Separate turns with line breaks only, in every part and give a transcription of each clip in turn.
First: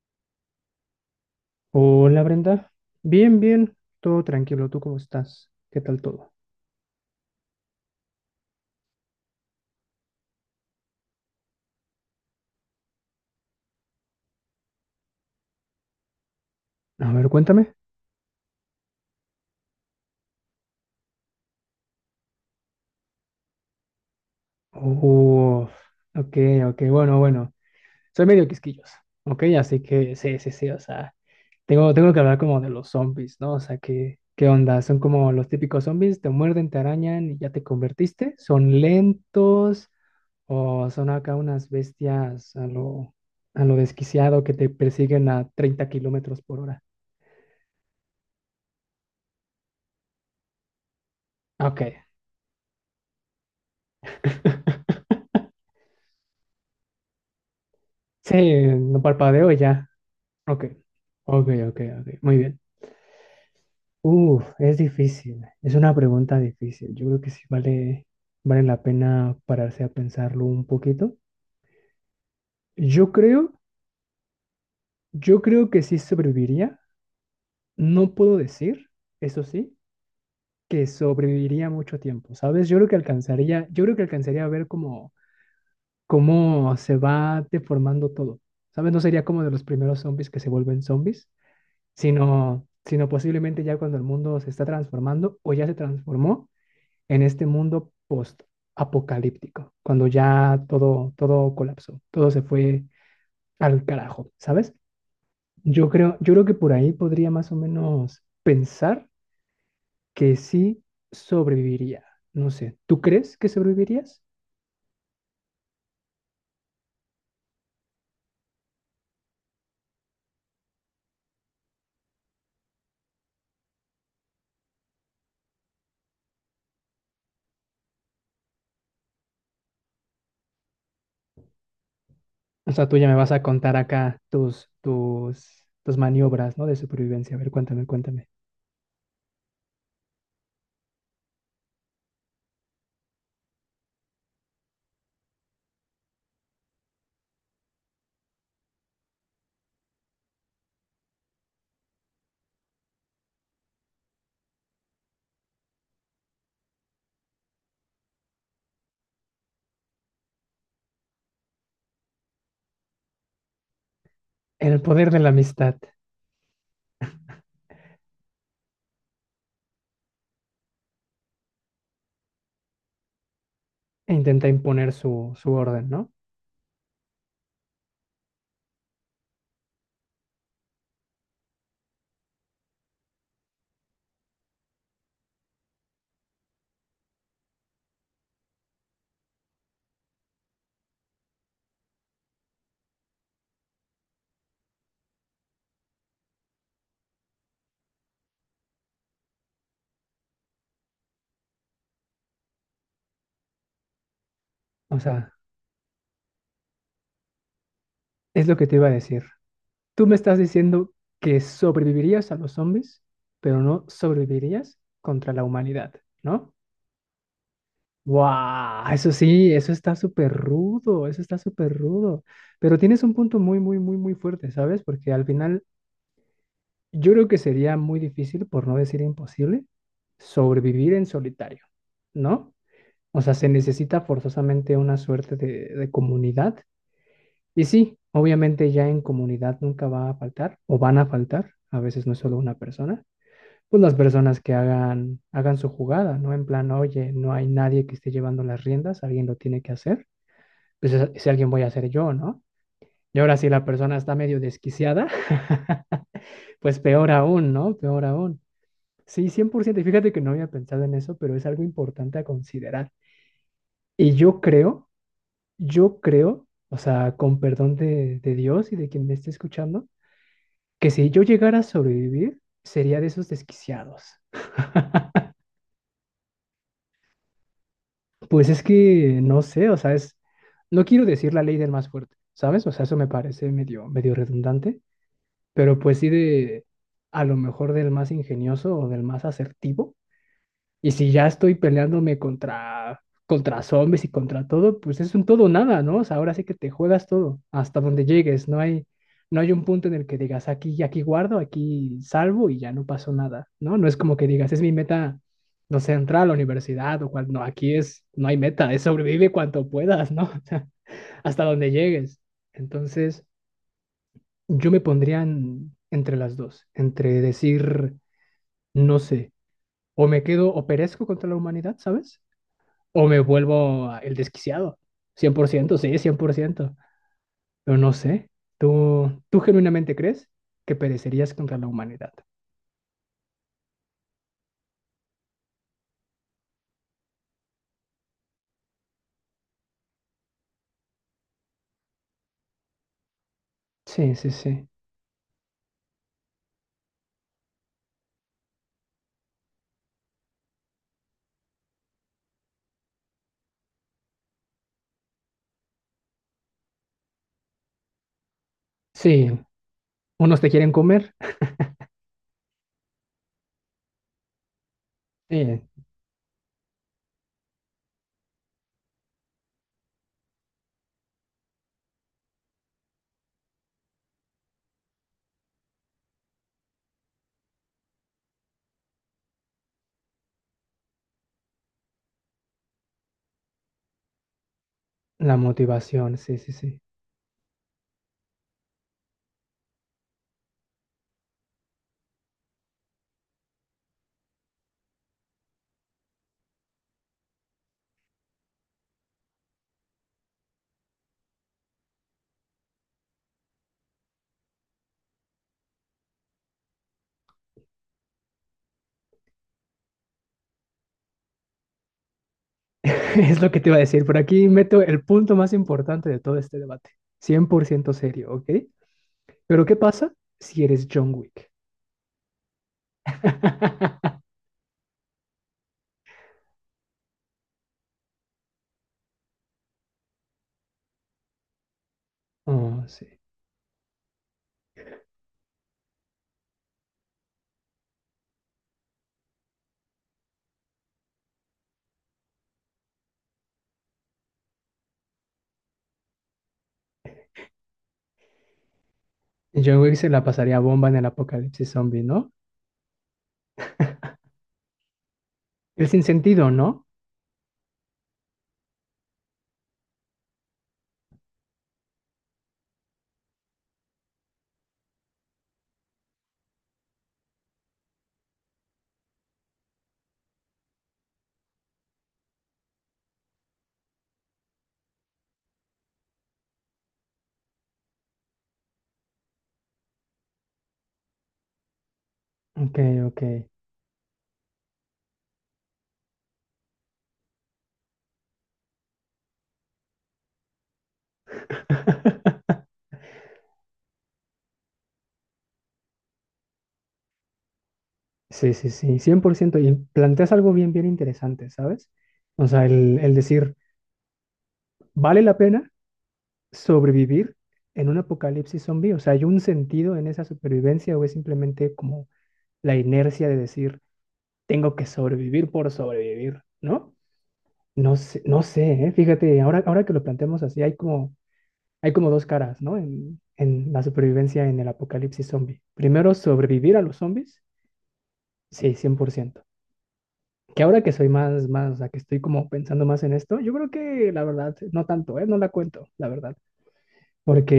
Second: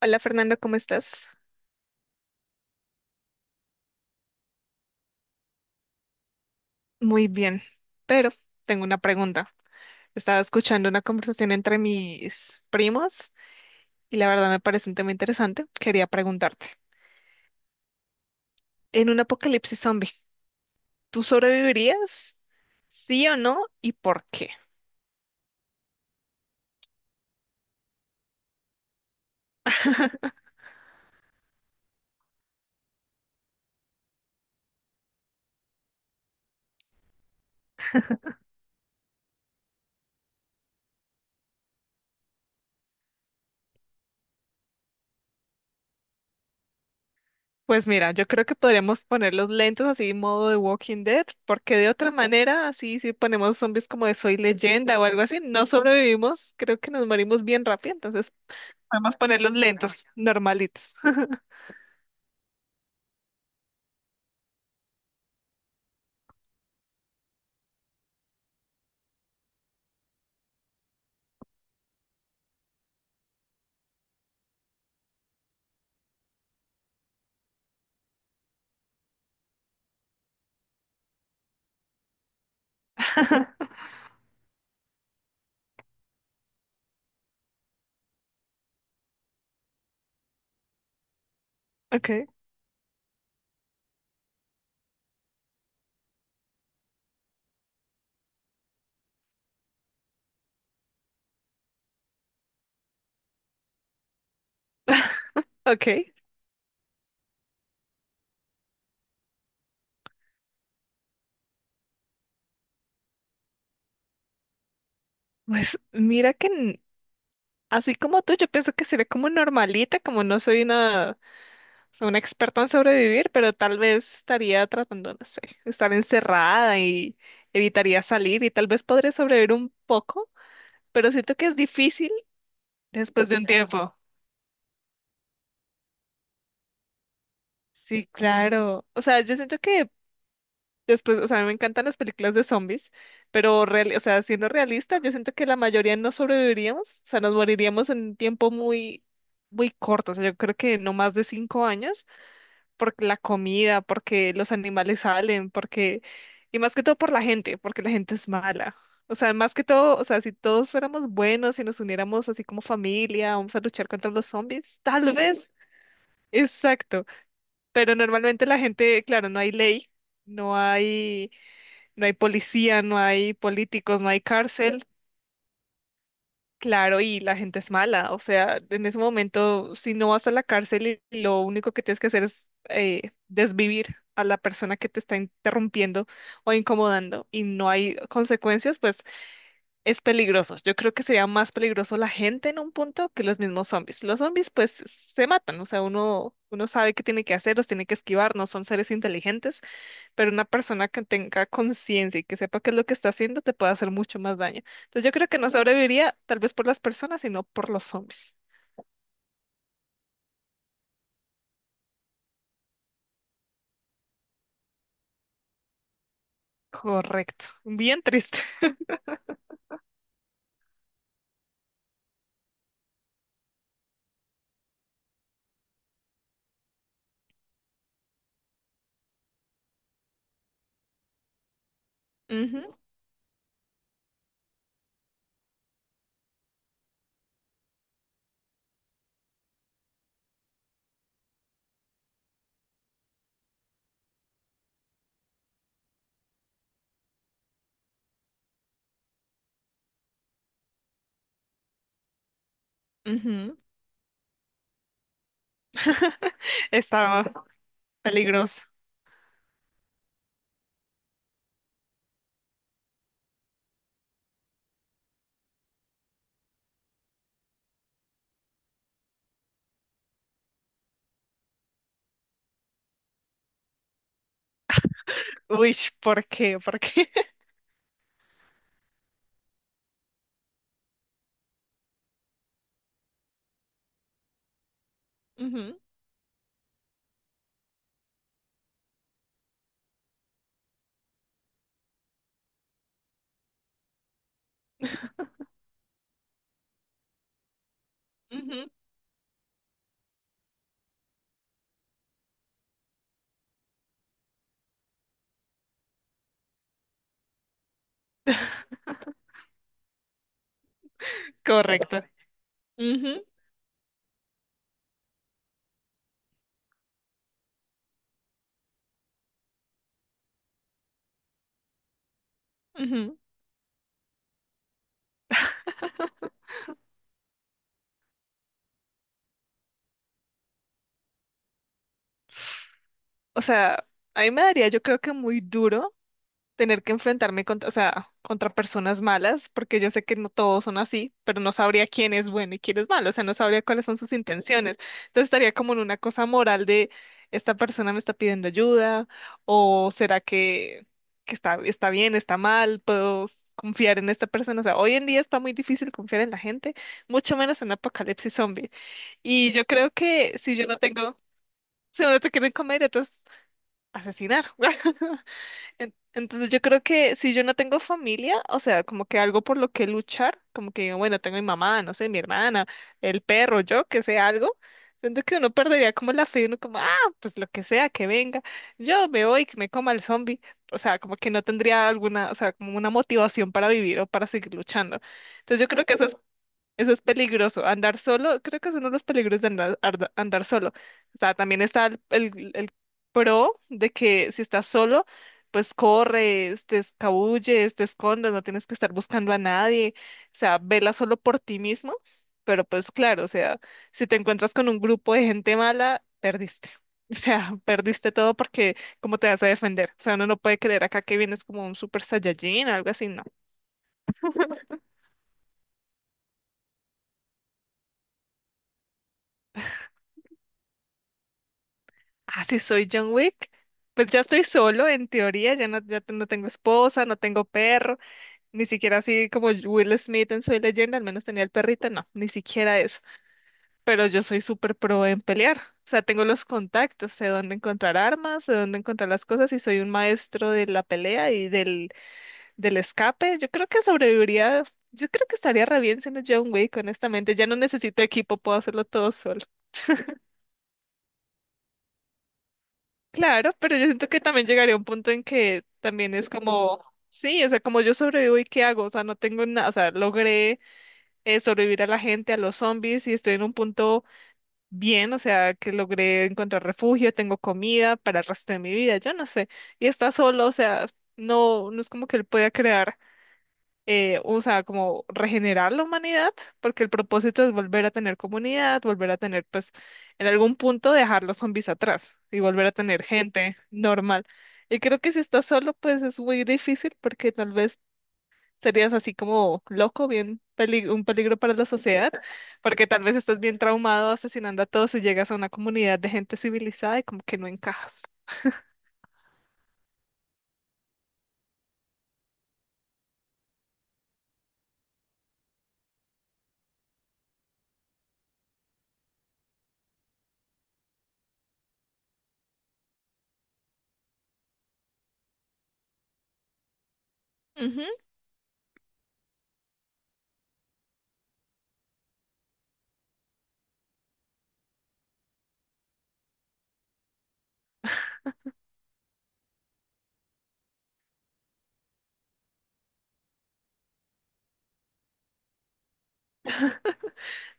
Hola Fernando, ¿cómo estás?
Hola Brenda, bien, bien, todo tranquilo, ¿tú cómo estás? ¿Qué tal todo?
Muy bien, pero tengo una pregunta. Estaba escuchando una conversación entre mis primos y la verdad me parece un tema interesante. Quería preguntarte,
A ver, cuéntame.
en un apocalipsis zombie, ¿tú sobrevivirías? ¿Sí o no? ¿Y por qué?
Uf, ok, ok, bueno, bueno, soy medio quisquilloso, ok, así que sí, sí, sí, o sea, tengo que hablar como de los zombies, ¿no? O sea, ¿qué, qué onda? Son como los típicos zombies, te muerden, te arañan y ya te convertiste, son lentos o son acá unas bestias a lo desquiciado que te persiguen a treinta kilómetros por hora.
Pues mira, yo creo que podríamos ponerlos lentos así modo de Walking Dead, porque de
Ok.
otra manera, así si ponemos zombies como de Soy Leyenda o algo así, no sobrevivimos, creo que nos morimos bien rápido, entonces
Sí, no
podemos ponerlos
parpadeo y ya.
lentos,
Ok,
normalitos.
ok, ok, ok. Muy bien. Es difícil. Es una pregunta difícil. Yo creo que sí vale, vale la pena pararse a pensarlo un poquito. Yo creo, yo creo que sí sobreviviría. No puedo decir, eso sí, que sobreviviría mucho tiempo, ¿sabes? Yo creo que alcanzaría a ver cómo, cómo se va deformando todo. ¿Sabes? No sería como de los primeros zombies que se vuelven zombies
Ok.
sino posiblemente ya cuando el mundo se está transformando o ya se transformó en este mundo post-apocalíptico, cuando ya todo, todo colapsó, todo se fue al carajo, ¿sabes?
Ok,
Yo creo que por ahí podría más o menos pensar que sí sobreviviría. No sé, ¿tú crees que sobrevivirías?
pues mira que así como tú, yo pienso que sería como normalita, como no soy una experta en sobrevivir, pero tal vez estaría tratando, no sé, estar encerrada y evitaría salir y tal vez podría sobrevivir un poco, pero siento que es difícil
O sea, tú ya me
después
vas
de
a
un
contar
tiempo.
acá tus, tus, tus maniobras, ¿no? De supervivencia. A ver, cuéntame,
Sí,
cuéntame.
claro. O sea, yo siento que después, o sea, a mí me encantan las películas de zombies, pero o sea, siendo realistas, yo siento que la mayoría no sobreviviríamos, o sea, nos moriríamos en un tiempo muy corto, o sea, yo creo que no más de 5 años, porque la comida, porque los animales salen, porque, y más que todo por la gente, porque la gente es mala. O sea, más que todo, o sea, si todos fuéramos buenos si nos uniéramos así como familia, vamos a luchar contra los zombies,
El poder
tal
de la
vez,
amistad.
exacto, pero normalmente la gente, claro, no hay ley, no hay no hay policía, no hay políticos, no
E
hay
intenta
cárcel,
imponer su, su orden, ¿no?
claro, y la gente es mala. O sea, en ese momento, si no vas a la cárcel y lo único que tienes que hacer es desvivir a la persona que te está interrumpiendo o incomodando y no hay consecuencias, pues es peligroso. Yo creo que sería más peligroso la gente en un punto que los mismos zombies. Los zombies, pues, se matan. O sea, uno sabe qué tiene que hacer, los tiene que esquivar, no son seres inteligentes, pero una persona que tenga conciencia y que sepa qué es lo que está haciendo te puede hacer mucho más daño.
O
Entonces yo creo
sea,
que no sobreviviría tal vez por las personas, sino por los zombies.
es lo que te iba a decir. Tú me estás diciendo que sobrevivirías a los zombies, pero no sobrevivirías contra la humanidad, ¿no?
Correcto. Bien triste.
¡Wow! Eso sí, eso está súper rudo, eso está súper rudo. Pero tienes un punto muy, muy, muy, muy fuerte, ¿sabes? Porque al final yo creo que sería muy difícil, por no decir imposible, sobrevivir en solitario, ¿no?
Ujú,
O sea, se necesita forzosamente una suerte de comunidad. Y sí, obviamente ya en comunidad nunca va a faltar o van a faltar, a veces no es solo una persona, pues las personas que hagan, hagan su jugada, ¿no? En plan, oye, no hay nadie que esté llevando las riendas, alguien lo tiene que hacer, pues ese alguien voy a hacer yo, ¿no? Y ahora si
ujú.
la persona está medio desquiciada, pues peor
Estaba
aún, ¿no? Peor aún.
peligroso.
Sí, 100%, y fíjate que no había pensado en eso, pero es algo importante a considerar. Y yo creo, yo creo, o sea, con perdón de Dios y de quien me esté escuchando, que si yo llegara a sobrevivir, sería de esos desquiciados.
Uy, ¿por qué? ¿Por qué?
Pues es que no sé, o sea, es, no quiero decir la ley del más fuerte, ¿sabes? O sea, eso me parece medio, medio redundante, pero
Ujú,
pues sí de, a lo mejor del más ingenioso o del más asertivo. Y si ya estoy peleándome contra, contra zombies y contra todo, pues es un todo o nada, ¿no? O sea, ahora sí que te juegas todo, hasta donde llegues. No
ujú.
hay, no hay un punto en el que digas aquí, aquí guardo, aquí salvo y ya no pasó nada, ¿no? No es como que digas, es mi meta, no sé, entrar a la universidad o cual, no, aquí es, no hay meta, es sobrevive cuanto puedas, ¿no? O sea, hasta donde
Correcto.
llegues.
Ujú,
Entonces, yo me pondría entre las dos, entre decir, no sé, o me quedo, o perezco contra la humanidad, ¿sabes? O
ujú.
me vuelvo el desquiciado. Cien por ciento, sí, 100%. Pero no sé. Tú genuinamente crees que perecerías contra la humanidad?
O sea, a mí me daría yo creo que muy duro tener que enfrentarme contra, o sea, contra personas malas, porque yo sé que no todos son así, pero no sabría quién es bueno y quién es malo, o sea, no sabría cuáles son sus
Sí, sí, sí.
intenciones. Entonces estaría como en una cosa moral de esta persona me está pidiendo ayuda, o será que está, está bien, está mal, confiar en esta persona. O sea, hoy en día está muy difícil confiar en la gente, mucho menos en apocalipsis zombie.
Sí,
Y yo creo que
unos te
si yo
quieren
no
comer.
tengo, si uno te quieren comer, entonces asesinar.
Sí,
Entonces yo creo que si yo no tengo familia, o sea, como que algo por lo que luchar, como que digo, bueno, tengo mi mamá, no sé, mi hermana, el perro, yo, que sea algo, siento que uno perdería como la fe, uno como, ah, pues lo que sea, que venga, yo me voy, que me coma el zombie, o sea, como que no tendría alguna, o sea, como una motivación para vivir o para seguir luchando.
la
Entonces yo creo que
motivación, sí, sí, sí.
eso es peligroso. Andar solo, creo que es uno de los peligros de andar solo. O sea, también está el pro de que si estás solo, pues corres, te escabulles, te escondes, no tienes que estar buscando a nadie. O sea, vela solo por ti mismo. Pero pues claro, o sea, si te encuentras con un grupo de gente mala, perdiste. O sea, perdiste todo porque ¿cómo te vas a defender? O sea, uno no puede creer acá que vienes como un super saiyajin, algo así, no.
Es lo que te iba a decir. Por aquí meto el punto más importante de todo este debate. 100% serio, ¿ok? Pero ¿qué pasa si eres John Wick?
Así soy John Wick. Pues ya estoy solo, en teoría, ya no, no tengo esposa, no tengo perro, ni siquiera así como Will Smith en Soy Leyenda, al menos tenía el perrito, no, ni siquiera
Oh,
eso.
sí.
Pero yo soy súper pro en pelear, o sea, tengo los contactos, sé dónde encontrar armas, sé dónde encontrar las cosas y soy un maestro de la pelea y del escape. Yo creo que sobreviviría, yo creo que estaría re bien siendo John Wick, honestamente, ya no necesito equipo, puedo hacerlo todo solo.
John Wick se la pasaría bomba en el apocalipsis zombie, ¿no?
Claro, pero yo siento que también llegaría a un punto en que
El
también es
sinsentido, ¿no?
como, sí, o sea, como yo sobrevivo y qué hago, o sea, no tengo nada, o sea, logré sobrevivir a la gente, a los zombies y estoy en un punto bien, o sea, que logré encontrar refugio, tengo comida para el resto de mi vida, yo no sé, y está solo, o sea, no es como que él pueda crear o sea, como regenerar la humanidad, porque el propósito es volver a tener comunidad, volver a tener, pues, en algún punto dejar los zombies atrás y volver a
Ok,
tener
ok.
gente normal. Y creo que si estás solo, pues es muy difícil porque tal vez serías así como loco, un peligro para la sociedad, porque tal vez estás bien traumado asesinando a todos y llegas a una comunidad de gente civilizada y como que no encajas.
Sí, sí, sí, 100%. Y planteas algo bien, bien interesante, ¿sabes? O sea, el decir, ¿vale la pena sobrevivir en un apocalipsis zombie? O sea, ¿hay un sentido en esa supervivencia o es simplemente como la inercia de decir, tengo que sobrevivir por sobrevivir, ¿no?
Ujú.
No sé, no sé, ¿eh? Fíjate, ahora que lo planteamos así, hay como dos caras, ¿no? En la supervivencia en el apocalipsis zombie. Primero, sobrevivir a los zombies, sí, 100%. Que ahora que soy más, o sea, que estoy como pensando más en esto, yo creo que la verdad, no tanto, ¿eh? No la cuento, la verdad.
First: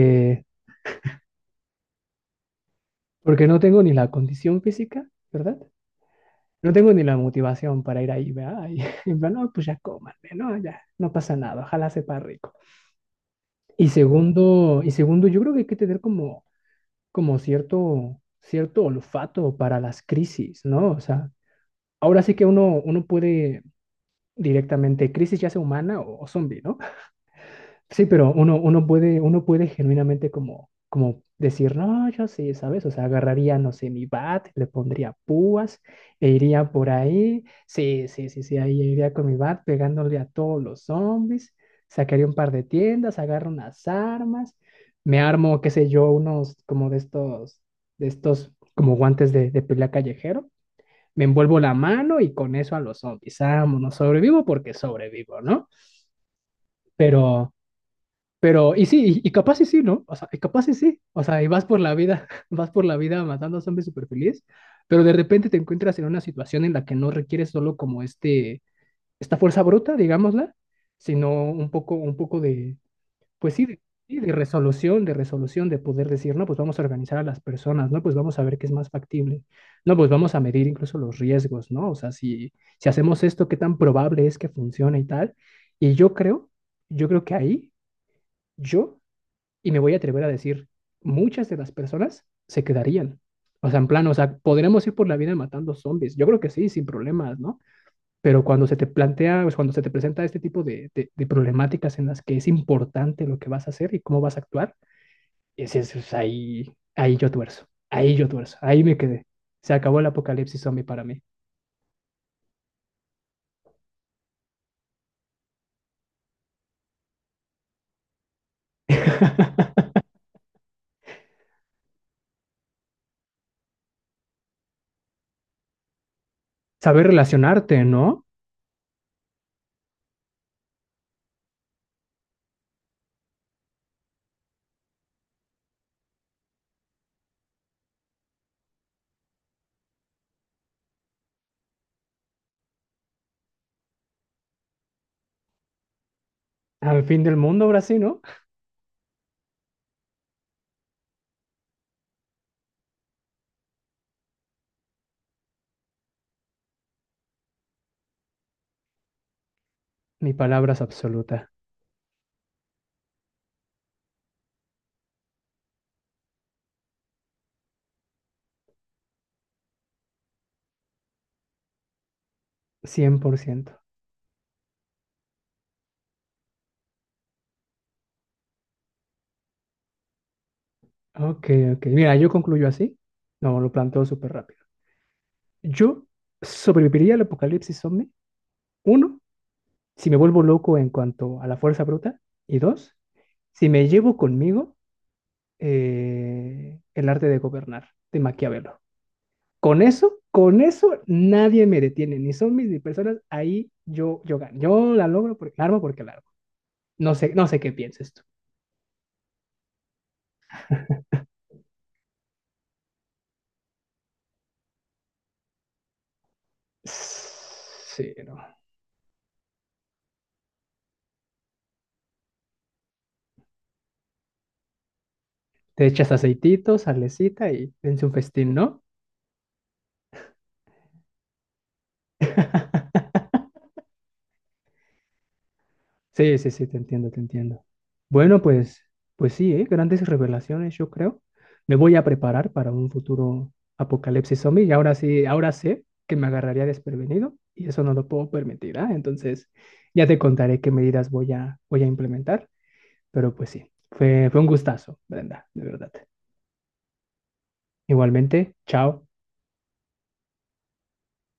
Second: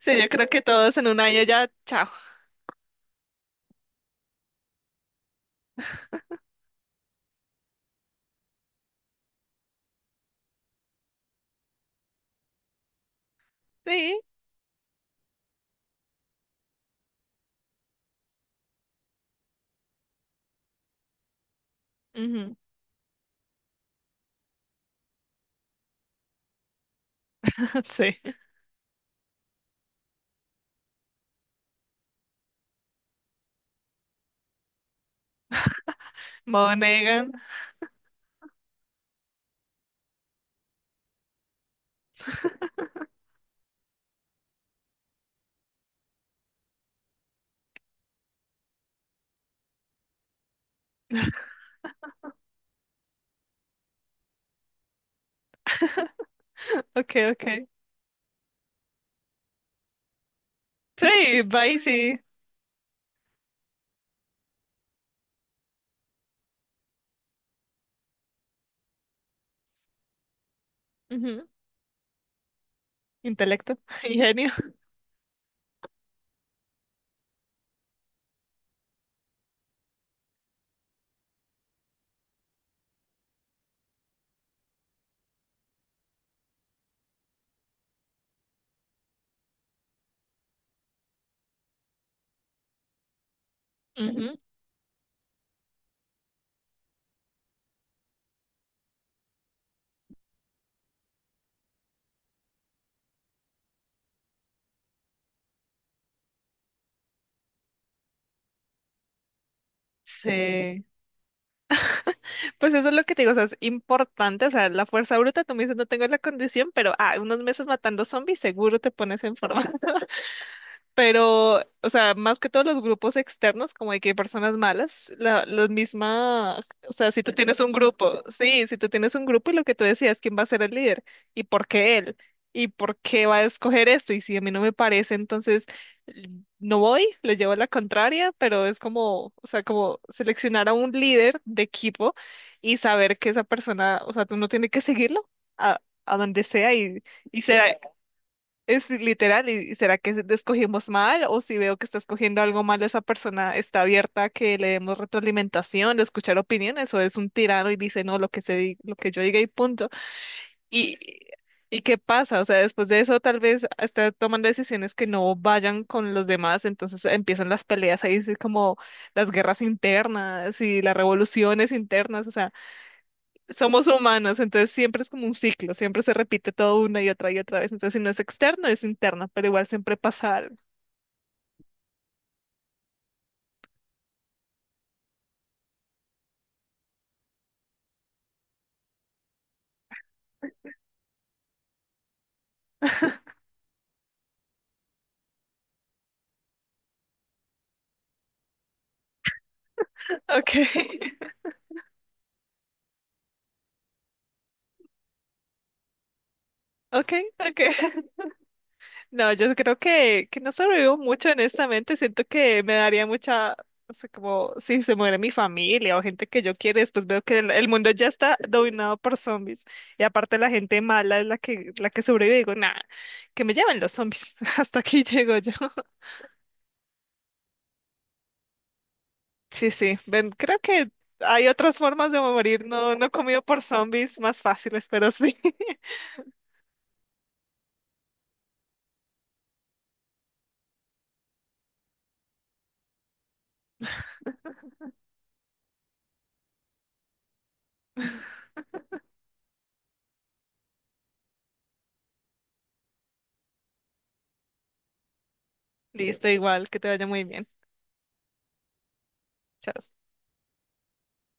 Sí, yo creo que todos en 1 año ya, chao.
porque no tengo ni la condición física, ¿verdad? No tengo ni la motivación para ir ahí, ¿verdad? Y, en plan, no, pues ya cómanme, ¿no? Ya, no pasa nada, ojalá sepa rico.
Sí.
Y segundo, yo creo que hay que tener como, como cierto olfato para las crisis, ¿no? O sea, ahora sí que
Ujú.
uno puede directamente, crisis ya sea humana o zombie, ¿no? Sí,
Sí.
pero uno puede genuinamente como, como decir, no, yo sí, ¿sabes? O sea, agarraría, no sé, mi bat, le pondría púas e iría por
Monegan.
ahí. Sí, sí, sí, sí, ahí iría con mi bat pegándole a todos los zombies. Sacaría un par de tiendas, agarro unas armas, me armo, qué sé yo, unos como de estos como guantes de pelea callejero. Me envuelvo la mano y con eso a los zombies. Vámonos, sobrevivo porque sobrevivo, ¿no?
Okay,
Pero...
okay.
Pero, y sí, y capaz y sí, ¿no? O sea, y capaz y sí. O sea,
Sí,
y vas
bye,
por la
sí.
vida, vas por la vida matando a zombies súper feliz, pero de repente te encuentras en una situación en la que no requieres solo como este, esta fuerza bruta, digámosla, sino
Ujú.
un poco de, pues
Intelecto,
sí, de
ingenio.
resolución, de resolución, de poder decir, no, pues vamos a organizar a las personas, no, pues vamos a ver qué es más factible, no, pues vamos a medir incluso los riesgos, ¿no? O sea, si, si hacemos esto, qué tan probable es que funcione y tal. Y yo creo, yo creo que ahí, yo y me voy a atrever a decir, muchas de las personas se quedarían. O sea, en plan, o sea,
Ujú.
podremos ir por la vida matando zombies. Yo creo que sí, sin problemas, ¿no? Pero cuando se te plantea, pues cuando se te presenta este tipo de, de problemáticas en las que es importante lo que vas a hacer y cómo vas a actuar, es ahí, ahí yo tuerzo, ahí me quedé. Se acabó el apocalipsis zombie
Sí.
para mí.
Pues eso es lo que te digo, o sea, es importante, o sea, la fuerza bruta, tú me dices, no tengo la condición, pero ah, unos meses matando zombies, seguro te pones en forma. Pero, o sea, más que todos los grupos externos, como de que hay personas malas, la misma, o
Saber
sea, si tú tienes un
relacionarte,
grupo,
¿no?
sí, si tú tienes un grupo y lo que tú decías, ¿quién va a ser el líder? ¿Y por qué él? ¿Y por qué va a escoger esto? Y si a mí no me parece, entonces l- no voy, le llevo la contraria, pero es como, o sea, como seleccionar a un líder de equipo y saber que esa persona, o sea, tú no tienes que seguirlo a donde sea
Al fin del
y se
mundo, ahora sí, ¿no?
es literal, ¿y será que escogimos mal? O si veo que está escogiendo algo mal, esa persona está abierta a que le demos retroalimentación, de escuchar opiniones, o es un tirano y dice no, lo que se, lo que yo diga y punto.
Mi palabra es
¿Y,
absoluta,
y qué pasa? O sea, después de eso tal vez está tomando decisiones que no vayan con los demás, entonces empiezan las peleas ahí, sí, como las guerras internas y las revoluciones internas, o sea
cien por ciento.
somos humanos, entonces siempre es como un ciclo, siempre se repite todo una y otra vez. Entonces, si no es externo, es interno, pero igual siempre pasa algo.
Ok, ok. Mira, yo concluyo así. No, lo planteo súper rápido. Yo sobreviviría al apocalipsis zombie. Uno, si me vuelvo loco en cuanto a la fuerza bruta. Y dos, si me llevo conmigo el arte de gobernar de Maquiavelo.
Ok,
Con eso nadie me detiene, ni zombies ni personas. Ahí yo gano. Yo la logro porque la armo porque la armo.
ok,
No sé, no
ok.
sé qué pienses tú.
No, yo creo que no sobrevivo mucho, honestamente. Siento que me daría mucha, o sea, como si se muere mi familia o gente que yo quiero, y después veo que el mundo ya
Sí, no.
está dominado por zombies. Y aparte la gente mala es la que sobrevive, digo, nada, que me lleven los zombies. Hasta aquí llego yo.
Te echas aceitito, salecita y dense un festín, ¿no?
Sí, sí. Ven, creo que hay otras formas de morir, no, no comido por zombies más fáciles, pero sí.
Sí, sí, sí, te entiendo, te entiendo. Bueno, pues, pues sí, ¿eh? Grandes revelaciones, yo creo. Me voy a preparar para un futuro apocalipsis zombie y ahora sí, ahora sé que me agarraría desprevenido y eso no lo puedo permitir, ¿ah? Entonces, ya te contaré qué medidas voy a, voy a implementar, pero pues sí, fue un gustazo, Brenda, de verdad.
Listo, igual, que te vaya muy bien.
Igualmente, chao.
Chao.